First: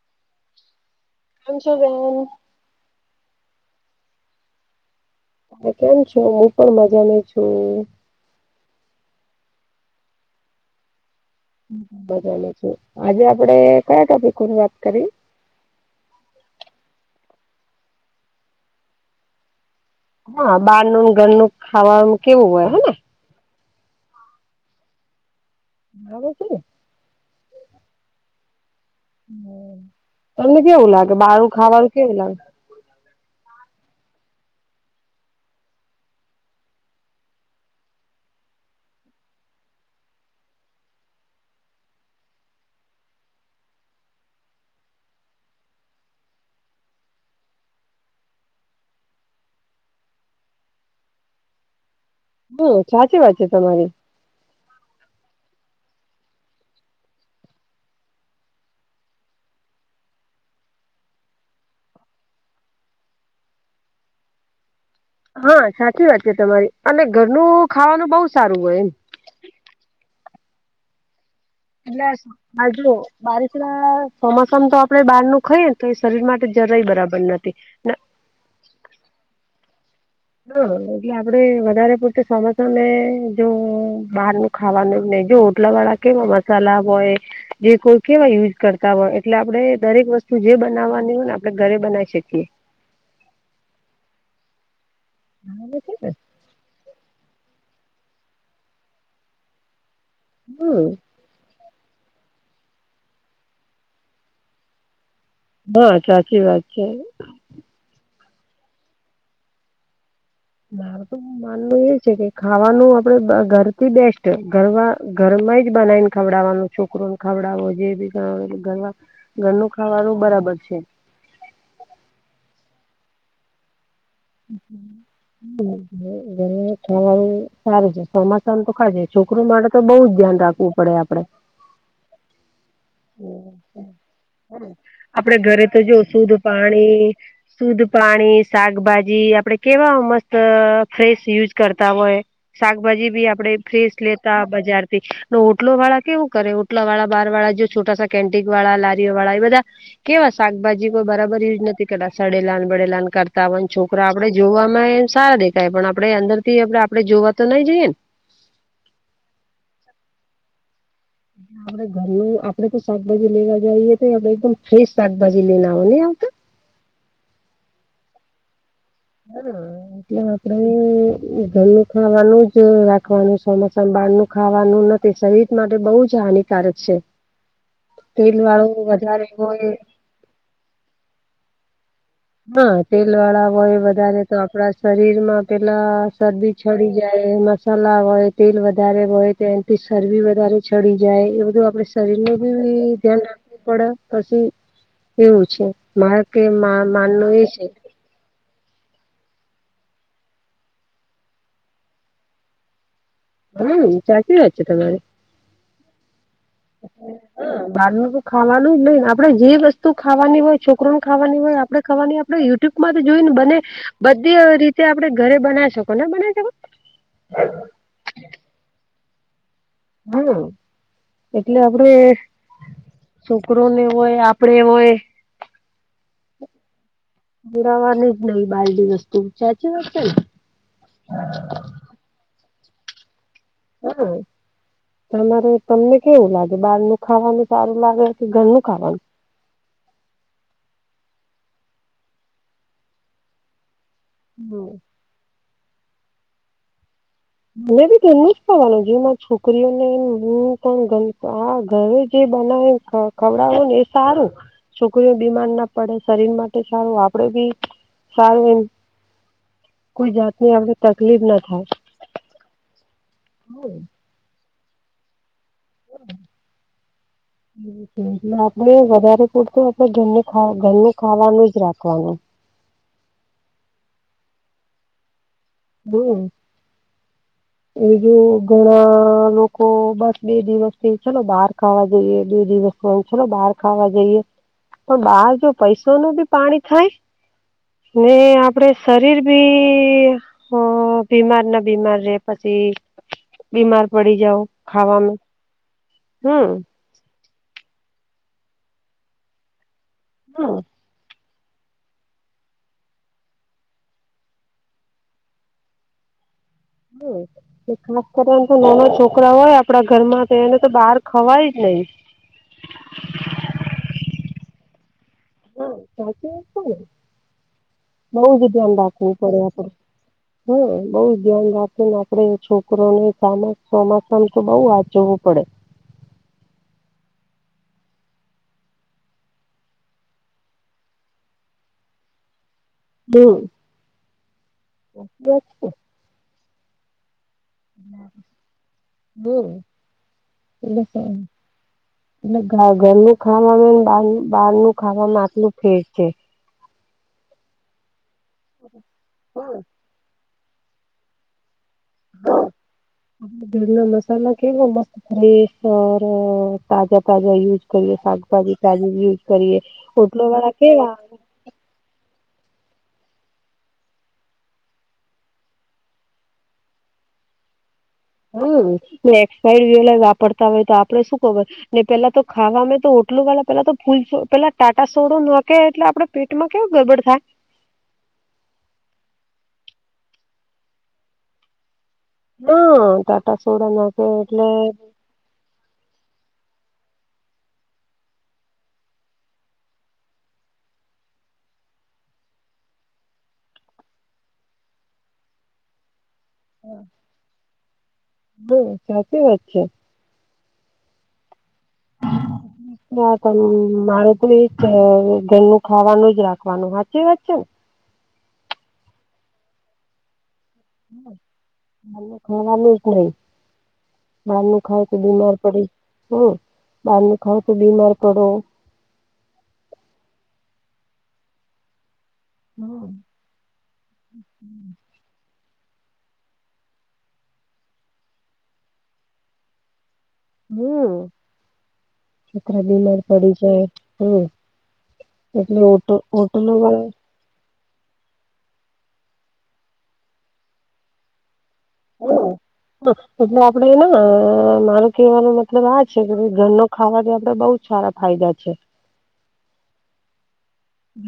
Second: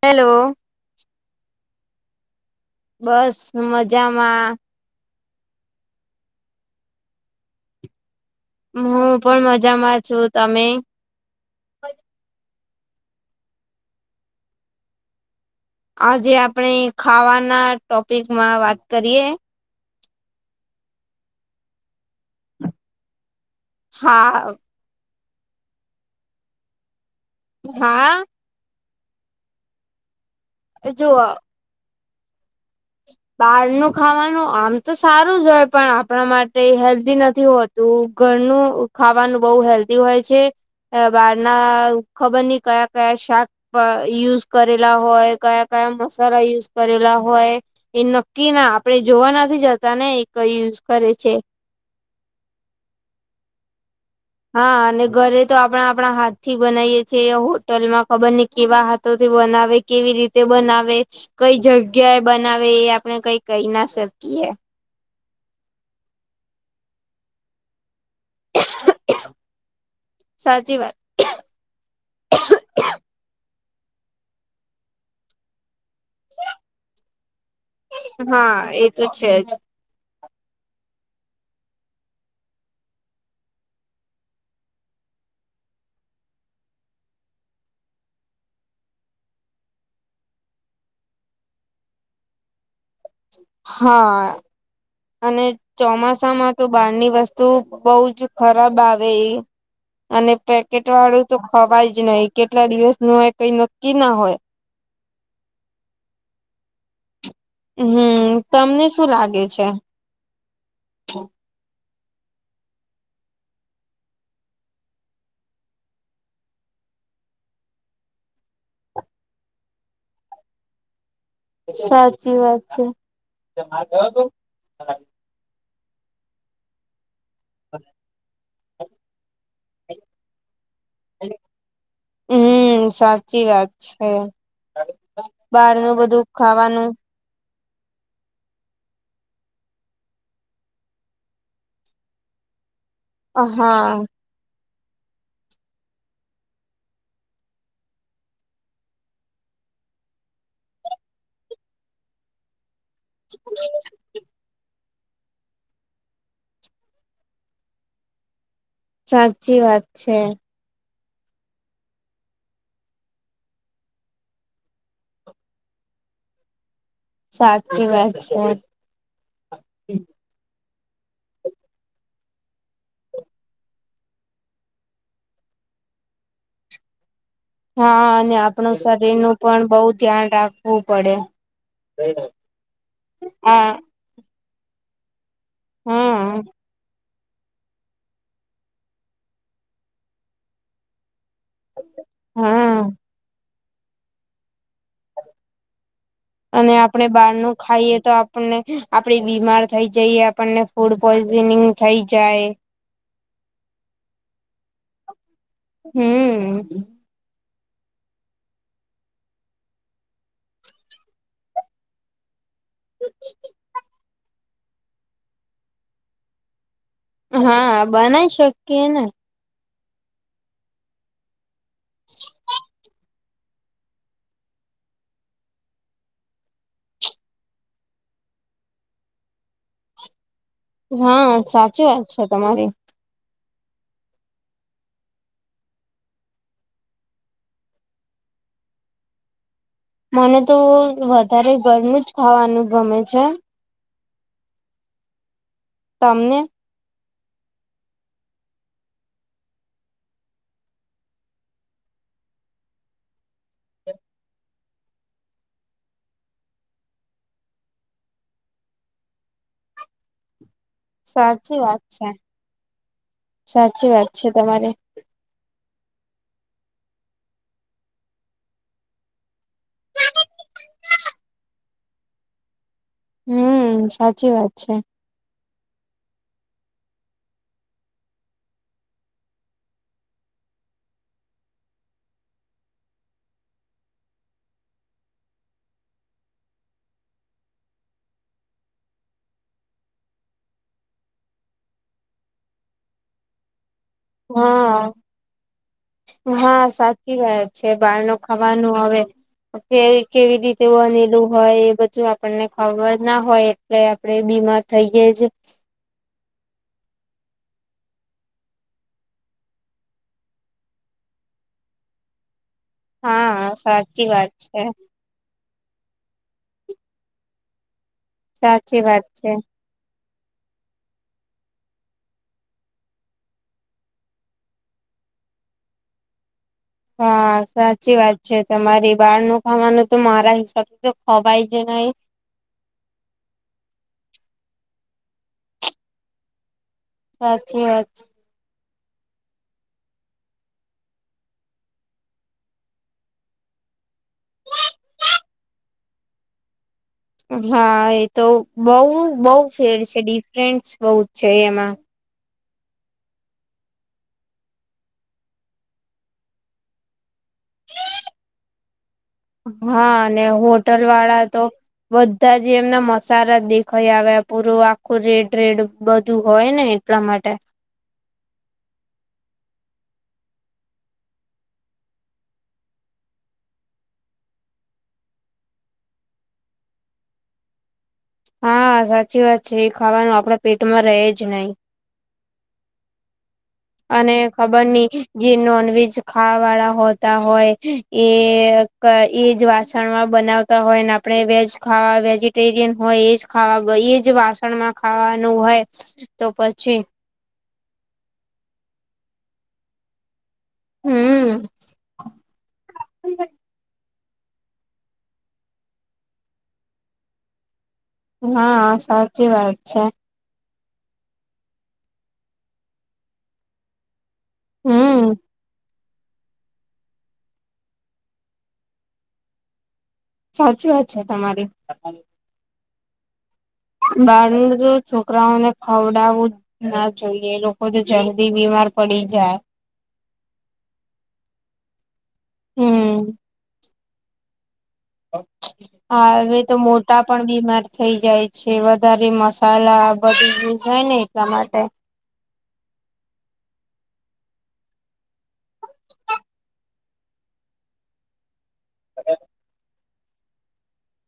Hello કેમ છો બેન બસ મજામાં એ કેમ છો હું પણ મજામાં છું હું પણ મજામાં છું તમે મજા માં છું આજે આપડે કયા ટોપિકો ની વાત કરીએ આજે આપણેે ખાવાના ટોપિકમાં વાત કરીએ હ બારનું ને ઘરનું ખાવાનું કેવું હોય હ ને હા [unintelligible] હા તમને કેવું જો લાગે બાર નું ખાાવાનું કેવું લાગે? બહારનું ખાવાનું આમ તો સારું જ હોય, પણ આપણા માટે હેલ્ધી નથી હોત તો ઘરનું ખાવાનું બઉ હેલ્ધી હોય છે. બહાર ના ખબર ની કયા કયા શાક યુઝ કરેલા હોય કયા કયા મસાલા યુઝ કરેલા હોય. એ નક્કી ના આપડે જોવા નથી જતા ને એ કઈ યુઝ કરે છે. હુ સાચી વાત છે તમારી હા, અને ઘરે તો આપણે આપણા હાથ થી બનાવીએ છીએ, હોટલ માં ખબર ની કેવા હાથ તો તે બનાવે કેવી રીતે બનાવે કઈ જગ્યા એ બનાવે એ આપણે કઈ કઈ ના શકીએ હા સાચી વાત છે, તમારી અને ઘરનું ખાવાનું બહુ સારું હોય એમ સાચી વાત [unintelligible] બારિશ ના સોમાસામા તો આપડે બહાર નું ખાઈએને તો એ શરીર માટે જરાય બરાબર નથી. હા, એ તો છે જ હા એટલે આપડે વધારે પડતે સમસમે જો બારનુ ખાવાનું નહી જો ઓટલા વાળા કેવા મસાલા હોય. જે કોઈ કેવા યુઝ કરતા હોય એટલે આપણેે દરેક વસ્તુ જે બનાવવાની હોય ને આપણે ઘરે બનાવી શકીએ. હા અને બરાબર છે ને ચોમાસામાં બહાર ની વસ્તુ બવજ ખરાબ આવે એ અને પેકેટ હમ વાળું તો ખવાય જ નહી કેટલા દિવસ નું હોય કઈ નક્કી ના હોય. હા સાચી વાત છે. હમ્મ તમને શું લાગે છે. મારે તો, માનવ એ છે, કે ખાવાનું આપડે ઘરથી બેસ્ટ ઘર ઘરમાં જ બનાવીને ખવડાવવાનું છે. છોકરોને ખાવડાવો જે બી ઘર ઘરનું ખાવાનું બરાબર છે. સાચી વાત છે. [inaudible] [unintelligible] ખવાનું સારું છે. સ- તો ખા છોકરો માટે તો બહુ જ ધ્યાન રાખવું પડે આપડે, હમ સાચી વાત છે [inaudible] આપડે ઘરે તો બહારનું જો બધું શુદધ ખાવાનું પાણી સુંદ્ધ પાણી શાકભાજી આપડે કેવા મસ્ત ફ્રેશ યુઝ કરતા હોય, શાકભાજી આપડે હા ફ્રેશ લેતા બજાર થી ને ઓટલો વાળા કેવું કરે ઓટલા વાળા બાર વાળા જો છોટાસા કે- વાળા લારીઓ વાળા એ બધા કેવા શકભાજી કોઈ બરાબર યુઝ નથી, કરે સડેલાન બડેલા કરતા હોન છોકરા આપડે જો એમ સારા દેખાય પણ આપડે અંદર થી આપ આપડે જોવા તો નઈ જઈએ, ને સાચી વાત છે. હા [unintelligible] ઘરમાં આપડે તોાકાજી લેવા જઈએ, તો આપ એકદમ ફ્રેશ શાકભાજી લેના હોય હી આવતા. સાચી વાત છે. હ એટલે આપડે ઘરનું ખાવાનું જ રાખવાનું ચોમાસા બાર નું ખાવાનું નથી. તે સહિત માટે બહુ જ હાનિકારક છે. હા, અને તેલ વાળું આપણું શરીર વધારે નું પણ હોય બહુ ધ્યાન રાખવું પડે. હા, તેલ વાળા હા હોય વધારે તો આપડા શરીર માં પેલા હમ શરદી છડી જાય મસાલા હોય તેલ વધારે હોય તેનાથી શરબી વધારે ચડી જાય. એ બધું આપડે શરીરને બી હમ ધ્યાન રાખું પડે પછી એવું છે. મારા કે અને મા આપણે બહાર નું ખાઈ- એ તો આપણને આપડી બીમાર થઈ જઈએ આપણને ફૂડ પોઈઝનિંગ થઈ જાય. હમ ચાચ વાત છે તમારી- હમ. હમ બારનું તો ખાવાનું જ નઈને આપડે જે વસ્તુ ખાવાની હોય છોકરો ને ખાવાની હોય આપડે ખવાની આપડે યુ- -યુટ્યુબમાં તો જોય ને બને બધી રીતે આપડ ઘરે બનાવી શકો ને બનાવી શકો? હા બનાવી શકીએ ને. હા એટલે આપડે- છોકરોને હોય આપડે હોય. બુરાવાની જ નઈ બાલડી વસ્તુ સાચી વાત છે ને. હા સાચી વાત છે તમારી હા તમારે તમને કેવું લાગે બહાર નું ખાવાનું સારું લાગે કે ઘરનું ખાવાનું મને તો વધારે ઘરનું જ ખાવાનુ ગમે છે હમ તમને મ બી ગમુ જ થવાનું જેમાં છોકરીઓને હું પણ ગમ આ ઘરે જે બનાવે હ ખવડાવું ને એ સારું છોકરીઓ બીમાર ના પડે શરીર માટે સારું આપડે બી સારું એમ કોઈ જાત આપડ સાચી વાત છે સાચી વાત છે તમારી આપડ વધારે ફડ તો આપડે ઘર ઘરનું ખાવાનું જ રાખવાનું હમ સાચી વાત છે હમ એજ ઘણા લોકો બસ બે દિવસ થી ચલો બહાર ખાવા જઈએ બે દિવસથી વાંછલો બહાર ખાવા જઈએ પણ બહાર જો પૈસો ન બી પાણી થાય ને આપડે શરીર ભી બીમાર ના બીમાર રે પછી બીમાર પડી જાવ હા ખાવામાં હમ ી વાત છે બહાર ન ખાવાનું હવે અત્યારે કેવી હા રીતે બનેલું હોય એ બધું આપણને ખબર ના હોય એટલે આપડે બીમાર થઈ ગે જ હમ ખાસ કરીને તો નાના છોકરા હોય આપડા ઘરમાં તો એને તો બહાર ખવાય જ નહીિ હા સાચી વાત છે હા ચચને બઉ જ ધ્યાન સાચી વાત રાખવું છે પડે આપડ હા બઉુ ધ્યાન રાખી ને આપણેે છોકરોને સામાસ ચોમાસામ તો બઉુ હ જવું પડે હા સાચી વાત છે તમારે બળ ન ખાવાનું તો મારા હિસાબે તો ખવાય જ નહી હમ સાચી વા હ એટલે છે એટલે ઘરનું ખાવામાં બ બહાર નું ખાવામાં આટલું ફેર છે [inaudible] હા એ તો બહ બહ ફેર છે ડિફરન્સ બહ જ છે એમાં હા આપ ભડ ના મસાલા કેવો મસ્ત ફ્રેશર તાજા તાજા યુઝ કરીએ શાકભાજી તજ યુઝ કરીએ હા અને ઓટલો વાળા હોટલ કેવા તો બધા જે એમના મસાલા દેખાઈ આવે પૂરું આખું રેડ રેડ બધું હોય ને આપલા માટે હમ્મ એક્સપાયર્ડ રહેલા વાપરતા હોય તો આપડે શું ખબર ને પેલા તો ખાવામાં તો ઓટલું વાળા પેલા તો ફૂલ પેલા ટાટા સોડો નોખે એટલે આપડે પેટ માં કેવું ગડબડ થાય. હા સાચી વાત છે એ ખાવાનું આપડા પેટમાં રહે જ નહી. ના ટાટા સોડા નાખે અને એટલે ખબર નઈ જે નોનવેજ ખાવા વાળા હોતા હોય એ એજ વાસણમાં બનાવ તા હોય ને આપણે વેજ ખાવા વેજીટેરિયન હોય એજ ખાવા એજ વાસણમાં ખાવાનું હોય હ તો પછી હા સાચી વાત છે. હમ [unintelligible] મારે ઘર ઘરનું ખાવાનું જ રાખવાનું સાચી વાત છે. હા સાચી વાત છે. ખાવાનું જ નહી બહાર નું ખાવ તો હમ બીમાર પડી હમ્મ બાર નુ ખાવ તો બીમાર પડો સાચી વાત છે તમારી હમ્મ. બળ્યું જો છોક છોકરાઓને ખવડાવું જ ના જોઈએ એ લોકો તો જલ્દી બીમાર પડી જાય હમ્મ છોકરા હમ બીમાર પડી જાય હમ્મ. હા હવે તો મોટા પણ બીમાર થઈ જાય છે વધારે મસાલા બધું યુક્ત હોય ને એટલા માટે [inaudible] હ એટલે આપડેને માર કેહેવાનો મતલબ આ છે કે બી ઘરનો ખાવાથી આપડે બઉ જ સારા ફાયદા છે. કદાચ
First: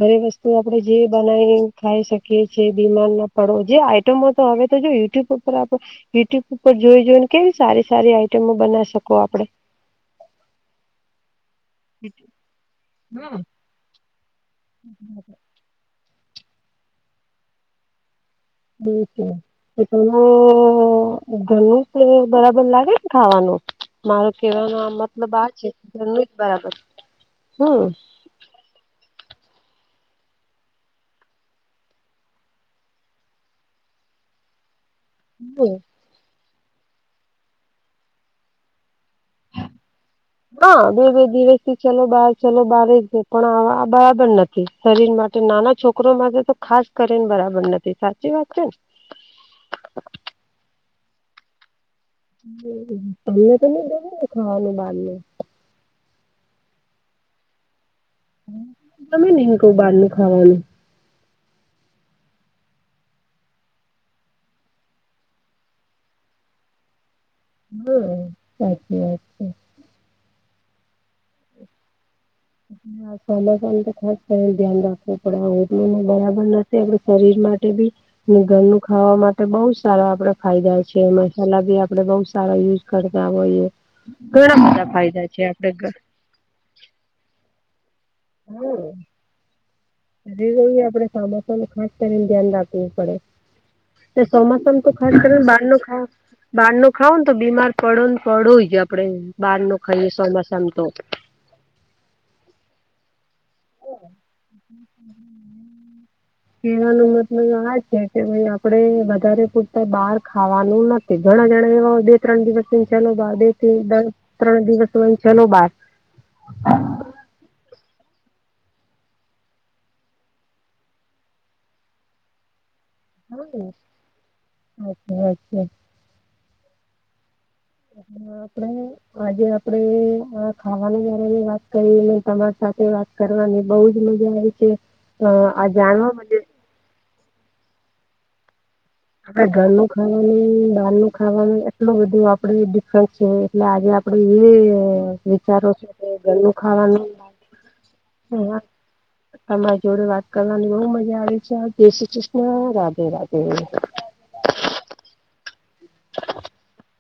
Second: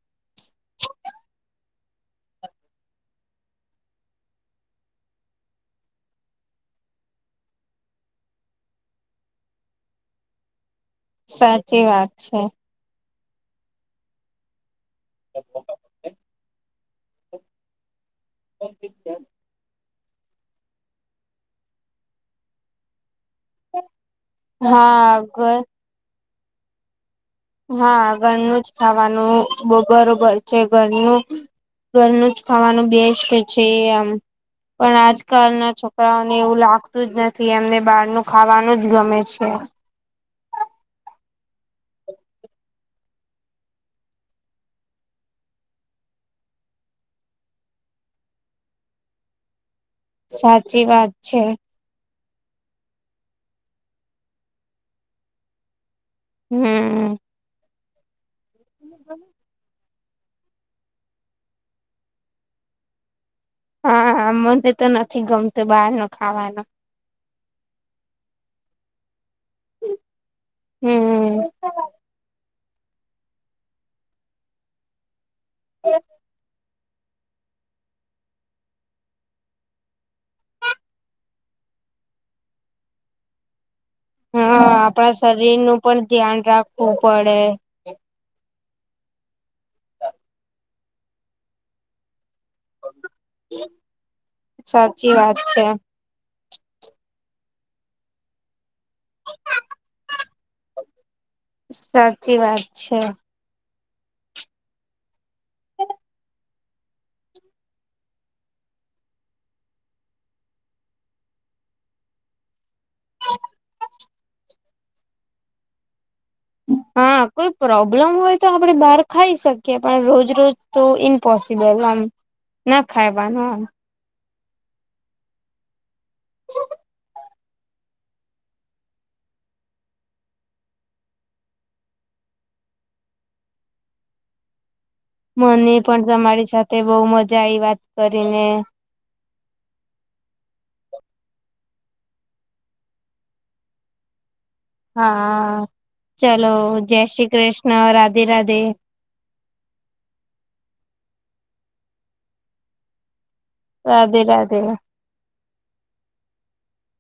ઘરે વસ્તુ આપડણે જે બનાવીને ખાઈ શકીએ છીએ બીમાર ના પડો જે આઈટમો તો હવે તો જો યુટ્યુબ યુટ્યુબ પર આપડે યુટ્યુબ ઉપર જોઈ જોઈ ને કેવી સારી સારી આઈટમો બનાવી શકો આપડે. સાચી વાત છે. હા. હ તો બિલકુલ તને ઘરનું બરાબર લાગે ને ખાવાનું મારો કેવાનો આ હા મતલબ આ ઘર છે કે ઘરનું જ બરાબર હમ હા ઘરનું જ ખાવાનું બરોબર છે ઘરનું ઘરનું જ ખાવાનું બેસ્ટ છે આમ પણ આજ ના છોકરાઓને એવું લાગતું જ નથી એમને બહાર નું ખાવાનું જ ગમે છે. હા બે બે દિવસ થી ચલો બાર ચલો બાર જ છે પણ એ બરાબર નથી. શરીર માટે નાના છોકરો માટે તો ખાસ કરીને બરાબર નથી સાચી વાત છે ને સાચી વાત છે. અહીયા તો નહી જડેને ખાવાનું બાર નુ હમ્મ. તમે નહું કો બહાર નુ ખાવાનું હા મને તો નથી ગમતું બહાર નુ ખાવાનું હમ્મ સાચી વાત છે. હમ્મ. [inaudible] માસવામ તો ખાસ કરી ધ્યાન રાખવું પડે એટલું ને બરાબર નથી તે આપણા શરીર માટે બી ઘરનું ખાવા માટે બહુ સારા આપડે ફાયદા છે મસાલા ભી આપડે બઉ સારા યુઝ કરતા હોઈએ ઘણા હા બધા આપણા ફાયદા છે શરીર આપણે નું ઘર પણ ધ્યાન રાખવું પડે હમ્મ શરીર એ આપડે ચોમાસા નું ખાસ કરીને ધ્યાન રાખ વું પડે ચોમાસામ તો સાચી ખાસ કરી વાત ને બહાર છે નું ખા બહાર નું ખાવું ને તો બીમાર પડો ને પડું જ આપડે બહાર નું ખાઈએ ચોમાસામ તો સાચી વાત છે. [inaudible] કેવાનો મતલબ આ છે કે ભાઈ આપડે વધારે પૂરતા બહાર ખાવાનું નથ ઘણા જણા એવા હોય બે ત્રણ દિવસને ચલો બાર બે થી ત્રણ દિવસ હોય ચલો બાર [inaudible] હા કોઈ પ્રોબ્લમ હોય તો આપડે બહાર ખાઈ શકીએ પણ રોજ રોજ તો ઇમ્પોસિબલ આમ ના ખાઈવાનું હ અરછા અરછા [inaudible] હ આપડે આજે આપડે અ ખાવાની જારે વાત કરીને તમાર સાથે વાત કરવાની બહુ જ મજા આવે છે. અ આ મને પણ જાણવા મળ્યું તમારી સાથે બહુ મજા આઈ વાત કરીને આપડે ઘરનું ખાવાનું બહાર નું ખાવાનું એટલું બધું આપડે ડિફરન્સ છે. એટલે આજે આપડે એ હા વિચારો છે કે ઘરનું ચલો જય ખાવાનું શ્રી કૃષ્ણ રાધે રાધે. તમાર જોડે વાત કરવાની બહુ મજા આવે છે જય શ્રી કૃષ્ણ રાધે રાધે રાધે રાધે [inaudible]